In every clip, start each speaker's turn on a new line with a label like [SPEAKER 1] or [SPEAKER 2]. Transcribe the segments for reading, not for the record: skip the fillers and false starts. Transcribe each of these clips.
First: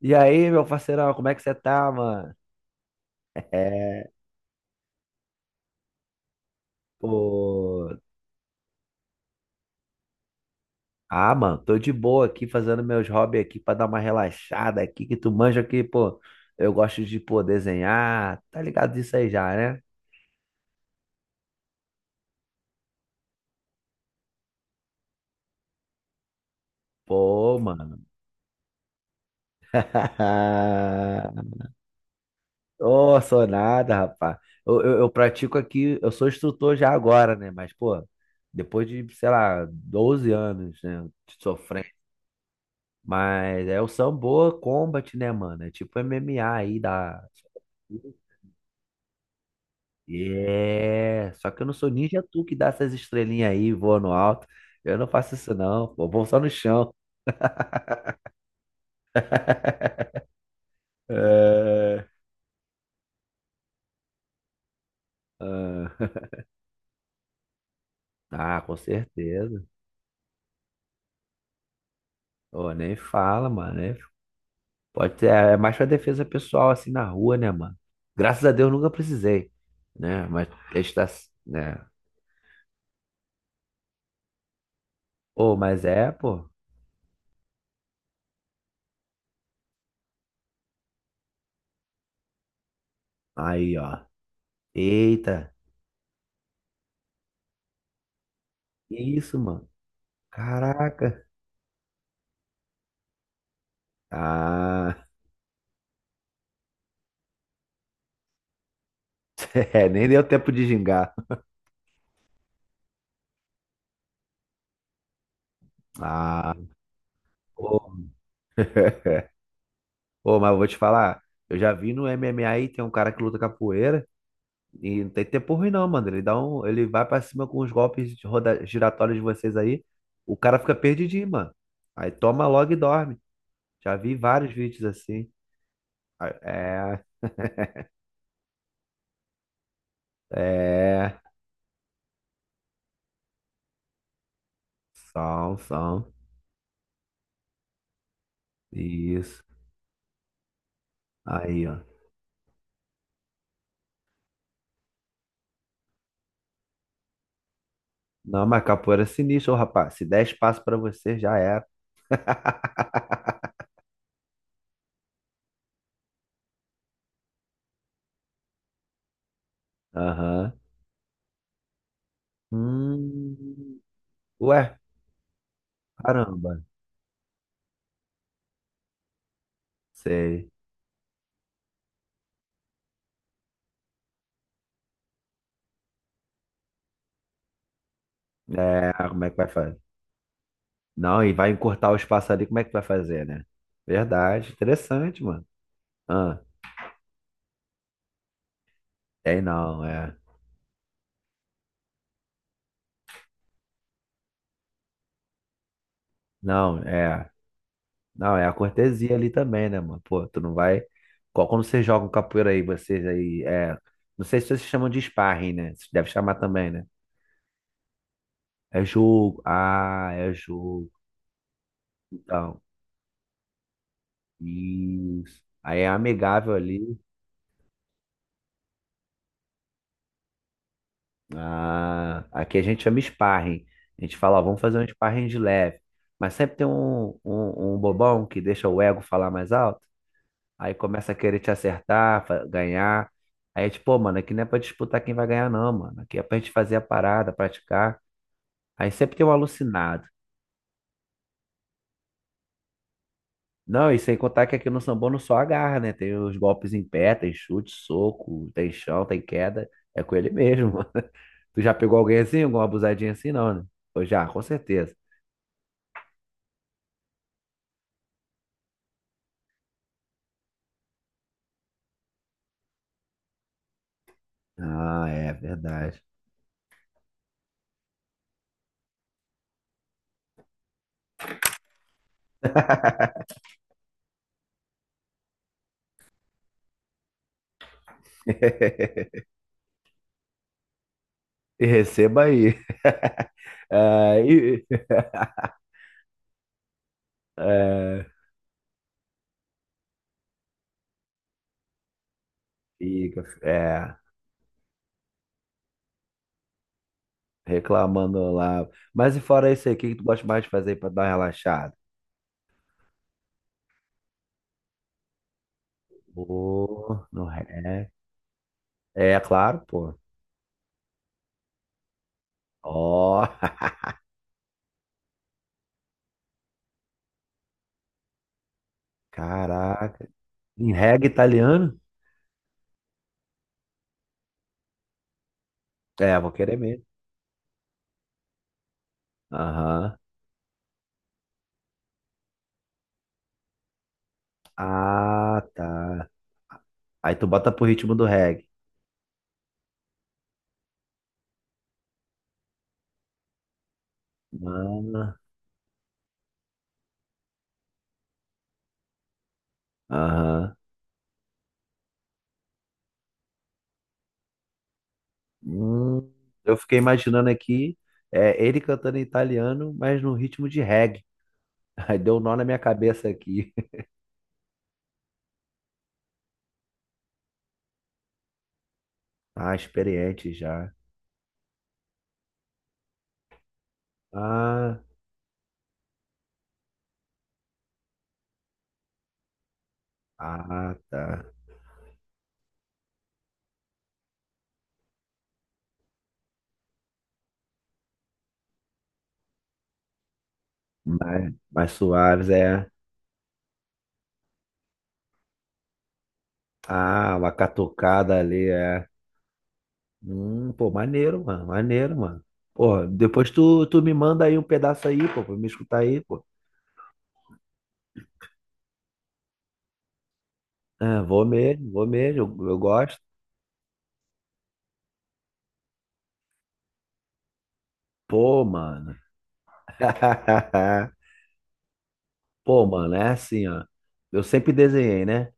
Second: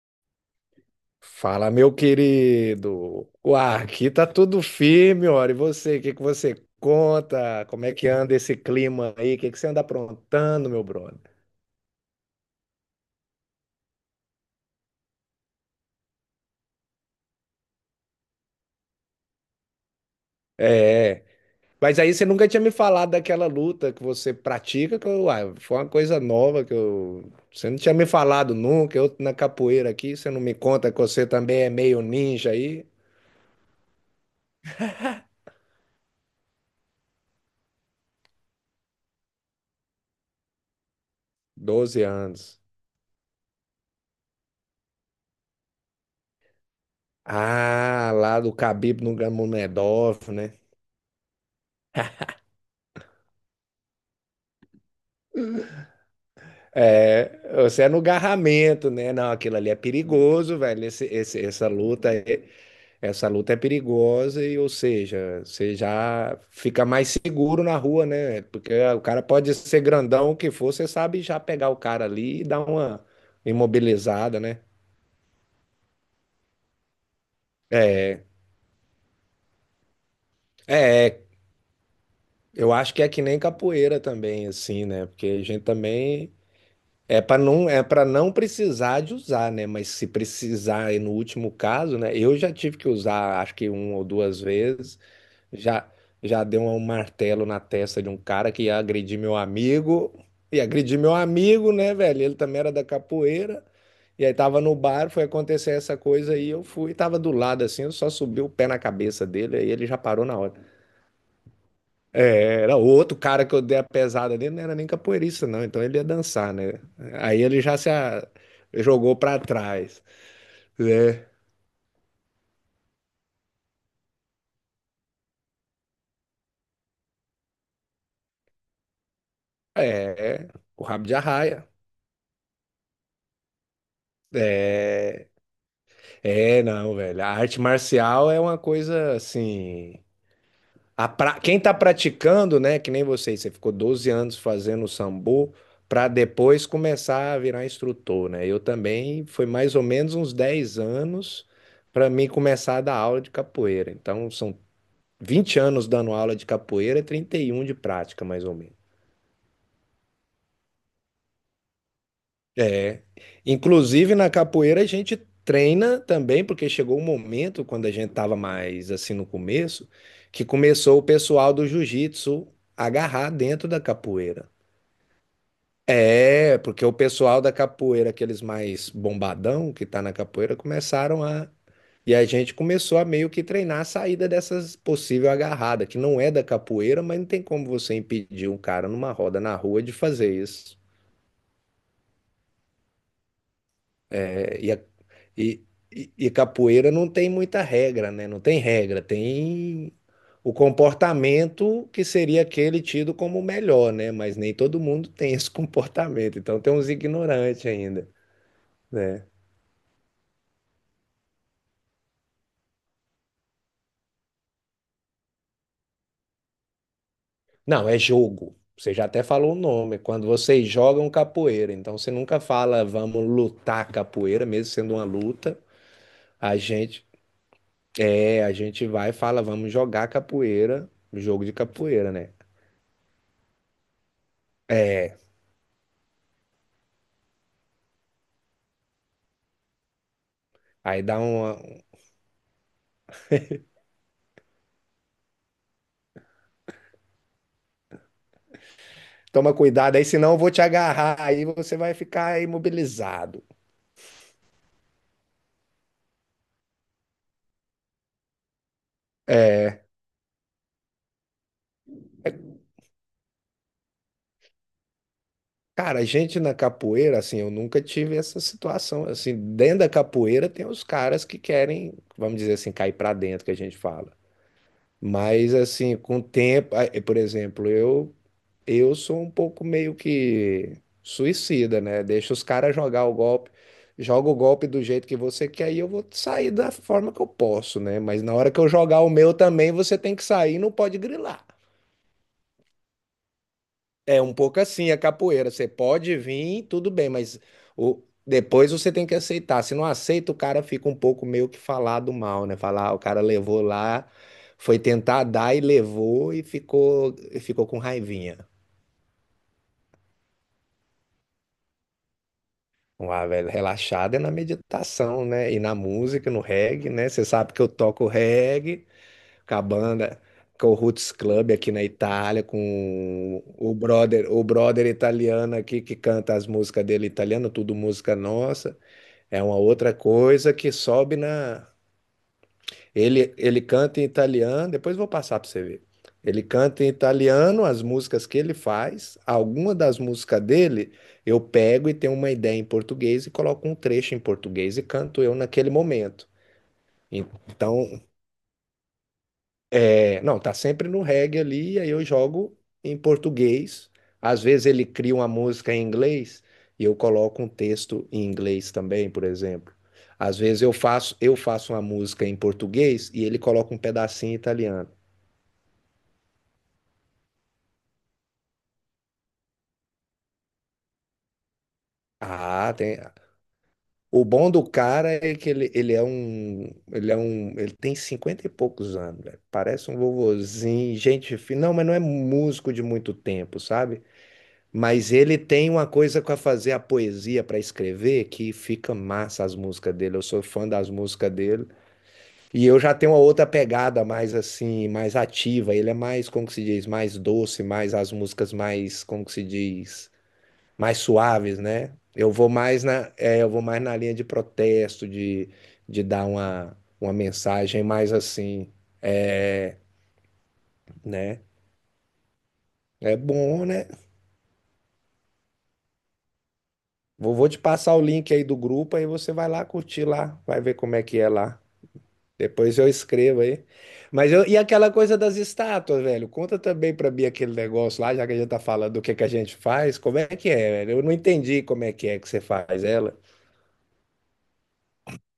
[SPEAKER 1] E aí, meu parceirão, como é que você
[SPEAKER 2] Fala,
[SPEAKER 1] tá,
[SPEAKER 2] meu
[SPEAKER 1] mano?
[SPEAKER 2] querido. Uai,
[SPEAKER 1] É,
[SPEAKER 2] aqui tá tudo firme, ora. E você, o que que você conta? Como
[SPEAKER 1] pô.
[SPEAKER 2] é que anda esse clima aí? O que que você anda aprontando, meu brother?
[SPEAKER 1] Ah, mano, tô de boa aqui fazendo meus hobbies aqui pra dar uma relaxada aqui, que tu manja aqui, pô. Eu gosto de, pô, desenhar, tá ligado disso aí já, né?
[SPEAKER 2] É, mas aí você nunca tinha me falado daquela luta que você pratica, que eu, uai, foi uma coisa nova que eu,
[SPEAKER 1] Pô,
[SPEAKER 2] você não tinha
[SPEAKER 1] mano.
[SPEAKER 2] me falado nunca. Eu na capoeira aqui, você não me conta que você também é meio ninja aí?
[SPEAKER 1] Ô, sou nada, rapaz. Eu pratico aqui, eu sou instrutor já agora, né? Mas, pô, depois de, sei lá, 12 anos, né, de sofrência.
[SPEAKER 2] 12 anos.
[SPEAKER 1] Mas é o Sambo Combat, né, mano? É tipo MMA aí da.
[SPEAKER 2] Ah, lá do Khabib Nurmagomedov, né?
[SPEAKER 1] É. Só que eu não sou ninja tu que dá essas estrelinhas aí, voa no alto. Eu não faço isso, não. Pô, eu vou só no chão.
[SPEAKER 2] É, você é no garramento, né? Não, aquilo ali é
[SPEAKER 1] É.
[SPEAKER 2] perigoso, velho. Essa luta é perigosa e, ou seja, você já fica mais seguro na rua, né?
[SPEAKER 1] Ah, tá,
[SPEAKER 2] Porque
[SPEAKER 1] com
[SPEAKER 2] o cara pode
[SPEAKER 1] certeza.
[SPEAKER 2] ser grandão o que for, você sabe já pegar o cara ali e dar
[SPEAKER 1] Ô, nem
[SPEAKER 2] uma
[SPEAKER 1] fala, mano, né?
[SPEAKER 2] imobilizada, né?
[SPEAKER 1] Pode ser, é mais pra defesa pessoal, assim, na rua, né, mano?
[SPEAKER 2] É,
[SPEAKER 1] Graças a Deus nunca precisei, né? Mas está,
[SPEAKER 2] é,
[SPEAKER 1] né?
[SPEAKER 2] eu acho que é que nem capoeira também, assim, né? Porque a
[SPEAKER 1] Ô,
[SPEAKER 2] gente
[SPEAKER 1] mas é,
[SPEAKER 2] também
[SPEAKER 1] pô.
[SPEAKER 2] é para não, é para não precisar de usar, né? Mas se precisar, e no último caso, né? Eu já tive que usar, acho que
[SPEAKER 1] Aí, ó.
[SPEAKER 2] uma ou duas vezes.
[SPEAKER 1] Eita,
[SPEAKER 2] Já, já deu um martelo na testa de um cara que ia
[SPEAKER 1] que
[SPEAKER 2] agredir meu
[SPEAKER 1] isso, mano?
[SPEAKER 2] amigo. E agredir meu
[SPEAKER 1] Caraca.
[SPEAKER 2] amigo, né, velho? Ele também era da capoeira. E aí tava no
[SPEAKER 1] Ah,
[SPEAKER 2] bar, foi acontecer essa coisa aí. Eu fui, tava do lado assim, eu só subi o pé na cabeça dele. Aí ele
[SPEAKER 1] é,
[SPEAKER 2] já
[SPEAKER 1] nem deu
[SPEAKER 2] parou na
[SPEAKER 1] tempo
[SPEAKER 2] hora.
[SPEAKER 1] de gingar.
[SPEAKER 2] É, era outro cara que eu dei a pesada dele, não era nem capoeirista, não. Então ele ia
[SPEAKER 1] Ah,
[SPEAKER 2] dançar, né? Aí ele já
[SPEAKER 1] pô,
[SPEAKER 2] se a- jogou
[SPEAKER 1] é.
[SPEAKER 2] pra trás,
[SPEAKER 1] Pô, mas eu vou te falar,
[SPEAKER 2] né?
[SPEAKER 1] eu já vi no MMA aí, tem um cara que luta capoeira e não tem tempo ruim não, mano. Ele dá um, ele vai pra cima com os golpes de roda, giratórios de vocês aí, o
[SPEAKER 2] É,
[SPEAKER 1] cara fica
[SPEAKER 2] o rabo de
[SPEAKER 1] perdidinho, mano.
[SPEAKER 2] arraia.
[SPEAKER 1] Aí toma logo e dorme. Já vi vários vídeos
[SPEAKER 2] É,
[SPEAKER 1] assim. Ah,
[SPEAKER 2] não,
[SPEAKER 1] é,
[SPEAKER 2] velho. A arte marcial é uma coisa assim. A
[SPEAKER 1] é,
[SPEAKER 2] pra... Quem tá praticando, né? Que nem você, você ficou 12 anos fazendo sambo
[SPEAKER 1] são,
[SPEAKER 2] pra
[SPEAKER 1] são,
[SPEAKER 2] depois começar a virar instrutor, né? Eu também
[SPEAKER 1] isso.
[SPEAKER 2] foi mais ou menos uns 10 anos.
[SPEAKER 1] Aí, ó.
[SPEAKER 2] Pra mim começar a dar aula de capoeira. Então, são 20 anos dando aula de capoeira, e 31 de prática, mais
[SPEAKER 1] Não,
[SPEAKER 2] ou
[SPEAKER 1] mas
[SPEAKER 2] menos.
[SPEAKER 1] capoeira é sinistro, ô, rapaz. Se der espaço pra você, já era.
[SPEAKER 2] Inclusive, na capoeira, a gente treina também, porque chegou um momento, quando a gente estava mais assim no começo, que
[SPEAKER 1] Aham.
[SPEAKER 2] começou o pessoal do jiu-jitsu agarrar dentro
[SPEAKER 1] Hum,
[SPEAKER 2] da capoeira.
[SPEAKER 1] ué, caramba.
[SPEAKER 2] É, porque o pessoal da capoeira, aqueles mais bombadão que tá na
[SPEAKER 1] Sei.
[SPEAKER 2] capoeira, começaram a. E a gente começou a meio que treinar a saída dessas possível agarrada, que não é da capoeira, mas não tem como você impedir um cara
[SPEAKER 1] É,
[SPEAKER 2] numa
[SPEAKER 1] como é que
[SPEAKER 2] roda
[SPEAKER 1] vai
[SPEAKER 2] na
[SPEAKER 1] fazer?
[SPEAKER 2] rua de fazer isso.
[SPEAKER 1] Não, e vai encurtar o espaço ali, como é que vai fazer, né? Verdade,
[SPEAKER 2] É,
[SPEAKER 1] interessante, mano.
[SPEAKER 2] e- e
[SPEAKER 1] Ah,
[SPEAKER 2] capoeira não tem muita regra, né? Não tem regra,
[SPEAKER 1] tem não,
[SPEAKER 2] tem
[SPEAKER 1] é.
[SPEAKER 2] o comportamento que seria aquele tido como o melhor, né? Mas nem todo mundo tem esse comportamento, então tem
[SPEAKER 1] Não,
[SPEAKER 2] uns
[SPEAKER 1] é.
[SPEAKER 2] ignorantes ainda.
[SPEAKER 1] Não, é a cortesia ali também, né, mano? Pô, tu não vai. Qual- Quando vocês jogam capoeira aí, vocês aí, é. Não sei se vocês chamam de sparring, né? Vocês devem chamar também, né?
[SPEAKER 2] Não, é jogo.
[SPEAKER 1] É
[SPEAKER 2] Você já até
[SPEAKER 1] jogo.
[SPEAKER 2] falou o nome.
[SPEAKER 1] Ah,
[SPEAKER 2] Quando
[SPEAKER 1] é
[SPEAKER 2] vocês
[SPEAKER 1] jogo.
[SPEAKER 2] jogam capoeira, então você nunca
[SPEAKER 1] Então,
[SPEAKER 2] fala vamos lutar capoeira, mesmo sendo uma
[SPEAKER 1] isso.
[SPEAKER 2] luta.
[SPEAKER 1] Aí é amigável
[SPEAKER 2] A
[SPEAKER 1] ali.
[SPEAKER 2] gente a gente vai e fala vamos jogar capoeira, jogo de capoeira,
[SPEAKER 1] Ah,
[SPEAKER 2] né?
[SPEAKER 1] aqui a gente chama sparring. A gente fala, ó, vamos fazer um
[SPEAKER 2] É,
[SPEAKER 1] sparring de leve. Mas sempre tem um bobão que deixa o ego falar mais alto. Aí
[SPEAKER 2] aí
[SPEAKER 1] começa a
[SPEAKER 2] dá
[SPEAKER 1] querer te
[SPEAKER 2] uma.
[SPEAKER 1] acertar, fa- ganhar. Aí é tipo, pô, mano, aqui não é pra disputar quem vai ganhar, não, mano. Aqui é pra gente fazer a parada, praticar. Aí sempre tem um
[SPEAKER 2] Toma cuidado aí,
[SPEAKER 1] alucinado.
[SPEAKER 2] senão eu vou te agarrar aí, você vai ficar imobilizado.
[SPEAKER 1] Não, e sem contar que aqui no Sambô não só agarra, né? Tem os golpes em pé, tem chute, soco, tem chão, tem
[SPEAKER 2] É.
[SPEAKER 1] queda. É com ele mesmo, mano. Tu já pegou alguém assim, alguma abusadinha assim, não, né? Ou já, com certeza.
[SPEAKER 2] Cara, a gente na capoeira, assim, eu nunca tive essa situação. Assim, dentro da capoeira tem os caras que querem, vamos dizer assim, cair pra dentro, que a gente fala.
[SPEAKER 1] Ah, é
[SPEAKER 2] Mas assim,
[SPEAKER 1] verdade.
[SPEAKER 2] com o tempo, ah, eh, por exemplo, eu sou um pouco meio que suicida, né? Deixa os caras jogar o golpe, joga o golpe do jeito que você quer e eu vou sair da forma que eu posso, né? Mas na hora que eu jogar o meu também, você tem que sair, não pode grilar.
[SPEAKER 1] E receba aí. Ah,
[SPEAKER 2] É um pouco
[SPEAKER 1] e,
[SPEAKER 2] assim a capoeira. Você pode vir, tudo bem, mas
[SPEAKER 1] é,
[SPEAKER 2] depois você tem que aceitar. Se não aceita, o cara fica um pouco meio que falado mal, né? Falar, ah, o cara
[SPEAKER 1] fica,
[SPEAKER 2] levou
[SPEAKER 1] é,
[SPEAKER 2] lá, foi tentar dar e levou e ficou com
[SPEAKER 1] reclamando
[SPEAKER 2] raivinha.
[SPEAKER 1] lá. Mas e fora isso aí, o que que tu gosta mais de fazer pra dar uma relaxada?
[SPEAKER 2] Ah, velho, relaxado é na meditação, né? E na música, no reggae,
[SPEAKER 1] Pô,
[SPEAKER 2] né?
[SPEAKER 1] no
[SPEAKER 2] Você sabe que eu
[SPEAKER 1] reggae.
[SPEAKER 2] toco reggae.
[SPEAKER 1] É,
[SPEAKER 2] Com a
[SPEAKER 1] claro, pô.
[SPEAKER 2] banda, com o Roots Club aqui na Itália,
[SPEAKER 1] Ó,
[SPEAKER 2] com o brother italiano aqui que canta as músicas dele italiano, tudo música nossa. É uma outra
[SPEAKER 1] caraca.
[SPEAKER 2] coisa
[SPEAKER 1] Em
[SPEAKER 2] que
[SPEAKER 1] reggae
[SPEAKER 2] sobe na.
[SPEAKER 1] italiano?
[SPEAKER 2] Ele canta em italiano, depois vou passar para você ver.
[SPEAKER 1] É, vou
[SPEAKER 2] Ele
[SPEAKER 1] querer
[SPEAKER 2] canta
[SPEAKER 1] mesmo.
[SPEAKER 2] em italiano as músicas que ele faz. Alguma
[SPEAKER 1] Aham.
[SPEAKER 2] das músicas dele eu pego e tenho uma ideia em português e coloco um trecho em português e canto eu
[SPEAKER 1] Ah,
[SPEAKER 2] naquele
[SPEAKER 1] tá.
[SPEAKER 2] momento.
[SPEAKER 1] Aí tu bota pro ritmo
[SPEAKER 2] Então,
[SPEAKER 1] do reggae.
[SPEAKER 2] é, não, tá sempre no reggae ali, e aí eu jogo em português. Às vezes ele cria
[SPEAKER 1] Ah,
[SPEAKER 2] uma música em inglês e eu coloco um texto em inglês também, por exemplo. Às
[SPEAKER 1] aham.
[SPEAKER 2] vezes eu faço uma música em português e ele coloca um pedacinho em italiano.
[SPEAKER 1] Hum, eu fiquei imaginando aqui, é, ele cantando em italiano, mas no ritmo de reggae. Aí deu um nó na minha
[SPEAKER 2] Ah, tem.
[SPEAKER 1] cabeça aqui.
[SPEAKER 2] O bom do cara é que ele tem 50 e poucos anos, velho.
[SPEAKER 1] Ah,
[SPEAKER 2] Parece um
[SPEAKER 1] experiente já.
[SPEAKER 2] vovozinho, gente fina. Não, mas não é músico de muito tempo, sabe?
[SPEAKER 1] Ah,
[SPEAKER 2] Mas ele tem uma coisa para fazer a poesia, para escrever, que fica massa as músicas dele. Eu sou fã
[SPEAKER 1] ah,
[SPEAKER 2] das
[SPEAKER 1] tá.
[SPEAKER 2] músicas dele. E eu já tenho uma outra pegada mais assim, mais ativa. Ele é mais, como que se diz, mais doce, mais as músicas mais, como que se diz, mais
[SPEAKER 1] Mais,
[SPEAKER 2] suaves,
[SPEAKER 1] mais
[SPEAKER 2] né?
[SPEAKER 1] suaves,
[SPEAKER 2] Eu vou
[SPEAKER 1] é.
[SPEAKER 2] mais na, é, eu vou mais na linha de protesto, de dar uma
[SPEAKER 1] Ah, uma
[SPEAKER 2] mensagem mais
[SPEAKER 1] catucada ali,
[SPEAKER 2] assim,
[SPEAKER 1] é.
[SPEAKER 2] é,
[SPEAKER 1] Pô, maneiro,
[SPEAKER 2] né?
[SPEAKER 1] mano, maneiro, mano. Pô,
[SPEAKER 2] É
[SPEAKER 1] depois
[SPEAKER 2] bom,
[SPEAKER 1] tu
[SPEAKER 2] né?
[SPEAKER 1] me manda aí um pedaço aí, pô, pra me escutar aí, pô.
[SPEAKER 2] Vou te passar o link aí do grupo, aí você vai lá curtir lá, vai ver como
[SPEAKER 1] É,
[SPEAKER 2] é que é lá.
[SPEAKER 1] vou mesmo, eu
[SPEAKER 2] Depois eu
[SPEAKER 1] gosto.
[SPEAKER 2] escrevo aí. Mas eu, e aquela coisa das estátuas, velho? Conta também pra mim aquele negócio lá, já que a
[SPEAKER 1] Pô,
[SPEAKER 2] gente tá falando
[SPEAKER 1] mano.
[SPEAKER 2] do que a gente faz. Como é que é, velho? Eu não entendi como é que você
[SPEAKER 1] Pô,
[SPEAKER 2] faz
[SPEAKER 1] mano, é
[SPEAKER 2] ela.
[SPEAKER 1] assim, ó. Eu sempre desenhei, né?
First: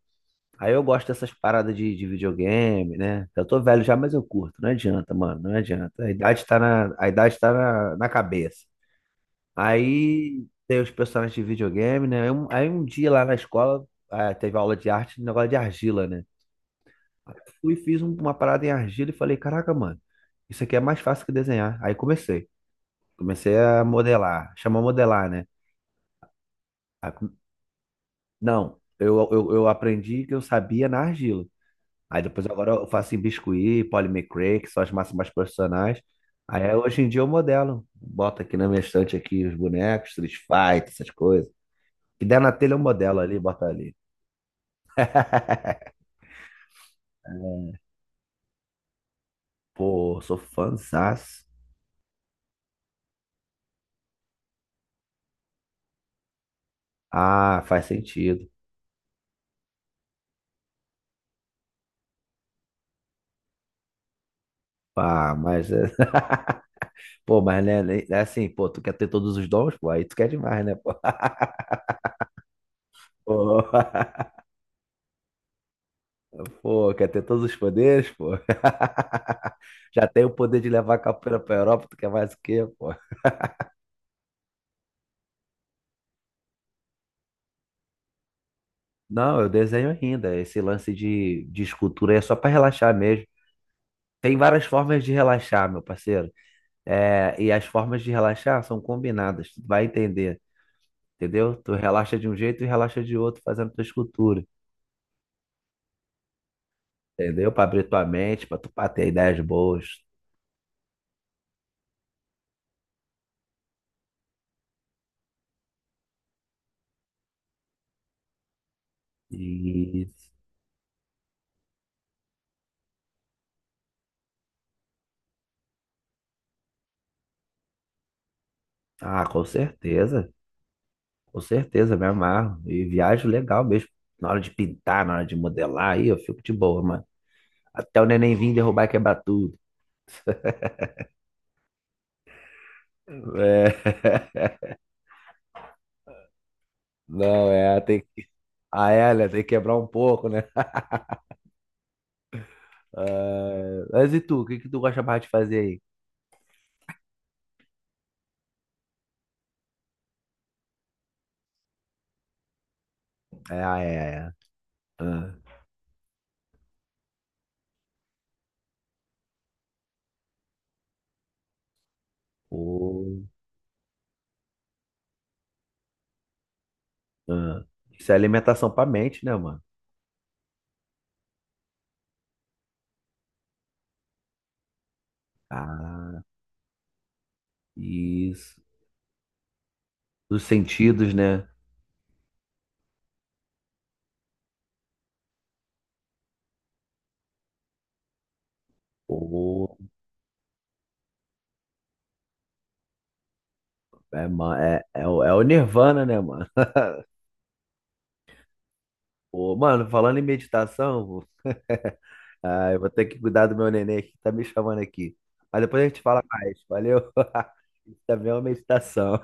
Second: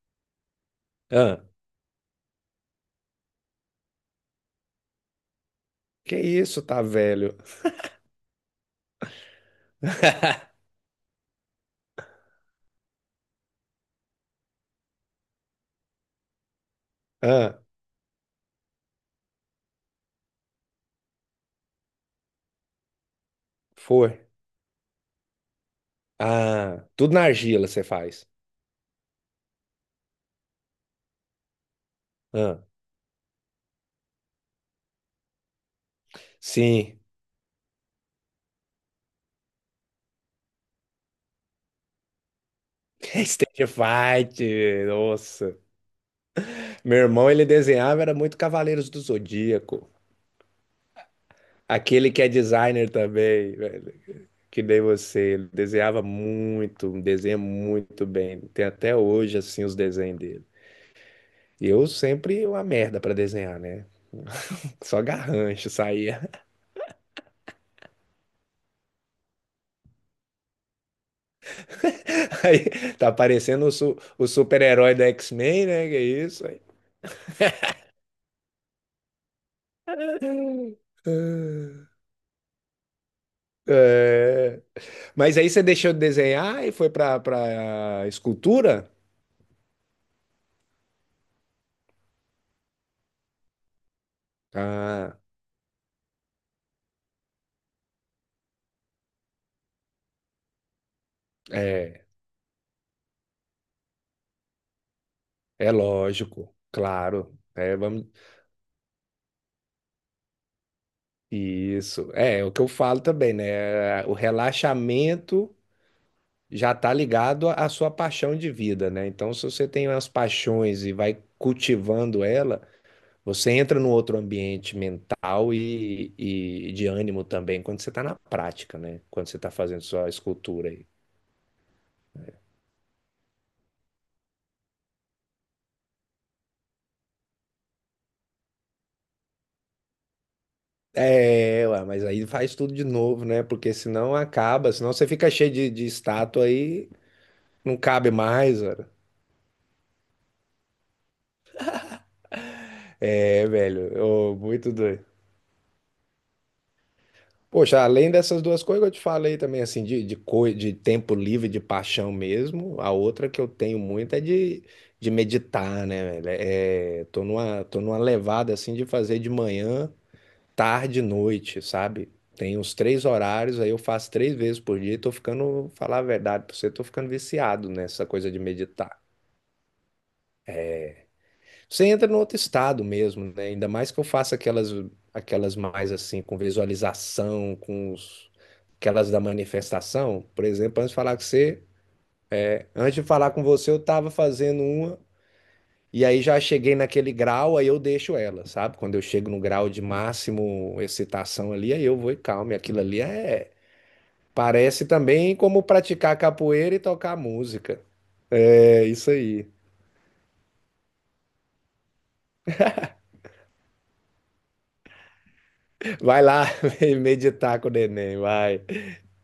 [SPEAKER 1] Aí eu gosto dessas
[SPEAKER 2] Ah,
[SPEAKER 1] paradas de videogame, né? Eu tô velho já, mas eu curto. Não adianta, mano, não adianta. A
[SPEAKER 2] que
[SPEAKER 1] idade tá
[SPEAKER 2] isso, tá,
[SPEAKER 1] na, a
[SPEAKER 2] velho?
[SPEAKER 1] idade tá na, na cabeça. Aí tem os personagens de videogame, né? Aí um dia lá na escola, ah, teve aula de arte, um negócio de argila, né? Aí eu
[SPEAKER 2] Ah,
[SPEAKER 1] fui e fiz uma parada em argila e falei, caraca, mano, isso aqui é mais fácil que desenhar. Aí comecei. Comecei a
[SPEAKER 2] foi.
[SPEAKER 1] modelar, chama modelar, né?
[SPEAKER 2] Ah,
[SPEAKER 1] Aí
[SPEAKER 2] tudo na
[SPEAKER 1] come-
[SPEAKER 2] argila você faz.
[SPEAKER 1] Não, eu aprendi que eu sabia na argila. Aí depois
[SPEAKER 2] Ah,
[SPEAKER 1] agora eu faço em biscuit, Polly McRae, que são as massas mais profissionais. Aí
[SPEAKER 2] sim.
[SPEAKER 1] hoje em dia eu modelo. Boto aqui na minha estante aqui os bonecos, Street Fighter, essas coisas. Que der na telha eu modelo ali, bota
[SPEAKER 2] Stage
[SPEAKER 1] ali.
[SPEAKER 2] fight, nossa. Meu irmão, ele desenhava, era muito Cavaleiros do Zodíaco.
[SPEAKER 1] Pô, sou fãzaço.
[SPEAKER 2] Aquele que é designer também, velho. Que nem você, desenhava muito, desenha
[SPEAKER 1] Ah, faz
[SPEAKER 2] muito bem.
[SPEAKER 1] sentido.
[SPEAKER 2] Tem até hoje, assim, os desenhos dele. E eu sempre uma merda pra desenhar, né? Só
[SPEAKER 1] Pá,
[SPEAKER 2] garrancho
[SPEAKER 1] mas... é-
[SPEAKER 2] saía.
[SPEAKER 1] Pô, mas né, né, é assim, pô, tu quer ter todos os dons, pô, aí tu quer demais, né, pô?
[SPEAKER 2] Aí tá
[SPEAKER 1] Pô,
[SPEAKER 2] parecendo o super-herói do X-Men, né? Que é isso? Aí,
[SPEAKER 1] pô, quer ter todos os poderes, pô? Já tem o poder de levar a capoeira pra Europa, tu quer mais o quê, pô?
[SPEAKER 2] é... Mas aí você deixou de desenhar e foi pra, pra escultura?
[SPEAKER 1] Não, eu desenho ainda. Esse lance de escultura é só para relaxar mesmo. Tem várias formas de
[SPEAKER 2] Ah,
[SPEAKER 1] relaxar, meu parceiro. É, e as formas de relaxar são combinadas. Tu vai entender, entendeu? Tu
[SPEAKER 2] é.
[SPEAKER 1] relaxa de um jeito e relaxa de outro fazendo tua escultura,
[SPEAKER 2] É lógico, claro.
[SPEAKER 1] entendeu? Para
[SPEAKER 2] É,
[SPEAKER 1] abrir tua
[SPEAKER 2] vamos.
[SPEAKER 1] mente, para tu pra ter ideias boas.
[SPEAKER 2] Isso. É, é o que eu falo também, né? O relaxamento já tá ligado à sua paixão de vida, né? Então, se você tem
[SPEAKER 1] E
[SPEAKER 2] umas paixões e vai cultivando ela, você entra num outro ambiente mental e de ânimo também quando você tá na prática, né?
[SPEAKER 1] ah,
[SPEAKER 2] Quando você tá fazendo sua escultura aí.
[SPEAKER 1] com certeza, me amarro. E viajo legal mesmo. Na hora de pintar, na hora de modelar, aí eu fico de boa, mano. Até o neném vir derrubar e quebrar tudo.
[SPEAKER 2] É, ué, mas aí faz tudo de novo, né? Porque senão
[SPEAKER 1] É.
[SPEAKER 2] acaba, senão você fica cheio de estátua aí,
[SPEAKER 1] Não,
[SPEAKER 2] não
[SPEAKER 1] é, tem
[SPEAKER 2] cabe
[SPEAKER 1] que.
[SPEAKER 2] mais, velho.
[SPEAKER 1] Ah, é, né? Tem que quebrar um pouco, né? Ah,
[SPEAKER 2] É, velho,
[SPEAKER 1] mas e
[SPEAKER 2] ô,
[SPEAKER 1] tu? O que que
[SPEAKER 2] muito
[SPEAKER 1] tu gosta
[SPEAKER 2] doido.
[SPEAKER 1] mais de fazer aí?
[SPEAKER 2] Poxa, além dessas duas coisas que eu te falei também, assim, de, de tempo livre, de paixão mesmo, a outra que eu
[SPEAKER 1] É,
[SPEAKER 2] tenho
[SPEAKER 1] ah, é,
[SPEAKER 2] muito é
[SPEAKER 1] é.
[SPEAKER 2] de,
[SPEAKER 1] Ah,
[SPEAKER 2] meditar, né, velho? É, tô numa levada, assim, de fazer de manhã, tarde e noite, sabe? Tem uns
[SPEAKER 1] pô,
[SPEAKER 2] três horários, aí eu faço três vezes por dia e tô ficando, falar a verdade pra você, tô ficando
[SPEAKER 1] ah.
[SPEAKER 2] viciado nessa
[SPEAKER 1] Isso é
[SPEAKER 2] coisa de
[SPEAKER 1] alimentação pra
[SPEAKER 2] meditar.
[SPEAKER 1] mente, né, mano?
[SPEAKER 2] Você entra no outro estado mesmo, né? Ainda mais que eu faça aquelas, aquelas mais
[SPEAKER 1] Ah,
[SPEAKER 2] assim, com visualização, com
[SPEAKER 1] isso.
[SPEAKER 2] aquelas da manifestação.
[SPEAKER 1] Dos
[SPEAKER 2] Por exemplo,
[SPEAKER 1] sentidos, né?
[SPEAKER 2] antes de falar com você, eu estava fazendo uma e aí já cheguei naquele grau, aí eu deixo ela, sabe? Quando eu chego no grau
[SPEAKER 1] Pô,
[SPEAKER 2] de máximo excitação ali, aí eu vou e calmo. E aquilo ali é,
[SPEAKER 1] é, ma- é,
[SPEAKER 2] parece
[SPEAKER 1] é, o é
[SPEAKER 2] também
[SPEAKER 1] o
[SPEAKER 2] como
[SPEAKER 1] Nirvana,
[SPEAKER 2] praticar
[SPEAKER 1] né, mano?
[SPEAKER 2] capoeira e tocar música. É isso aí.
[SPEAKER 1] Pô, mano, falando em meditação, vou- ah, eu vou ter que cuidar do meu neném aqui, que tá me chamando aqui. Mas depois a gente fala
[SPEAKER 2] Vai lá
[SPEAKER 1] mais, valeu?
[SPEAKER 2] meditar com o
[SPEAKER 1] Isso
[SPEAKER 2] neném,
[SPEAKER 1] também é uma
[SPEAKER 2] vai.
[SPEAKER 1] meditação.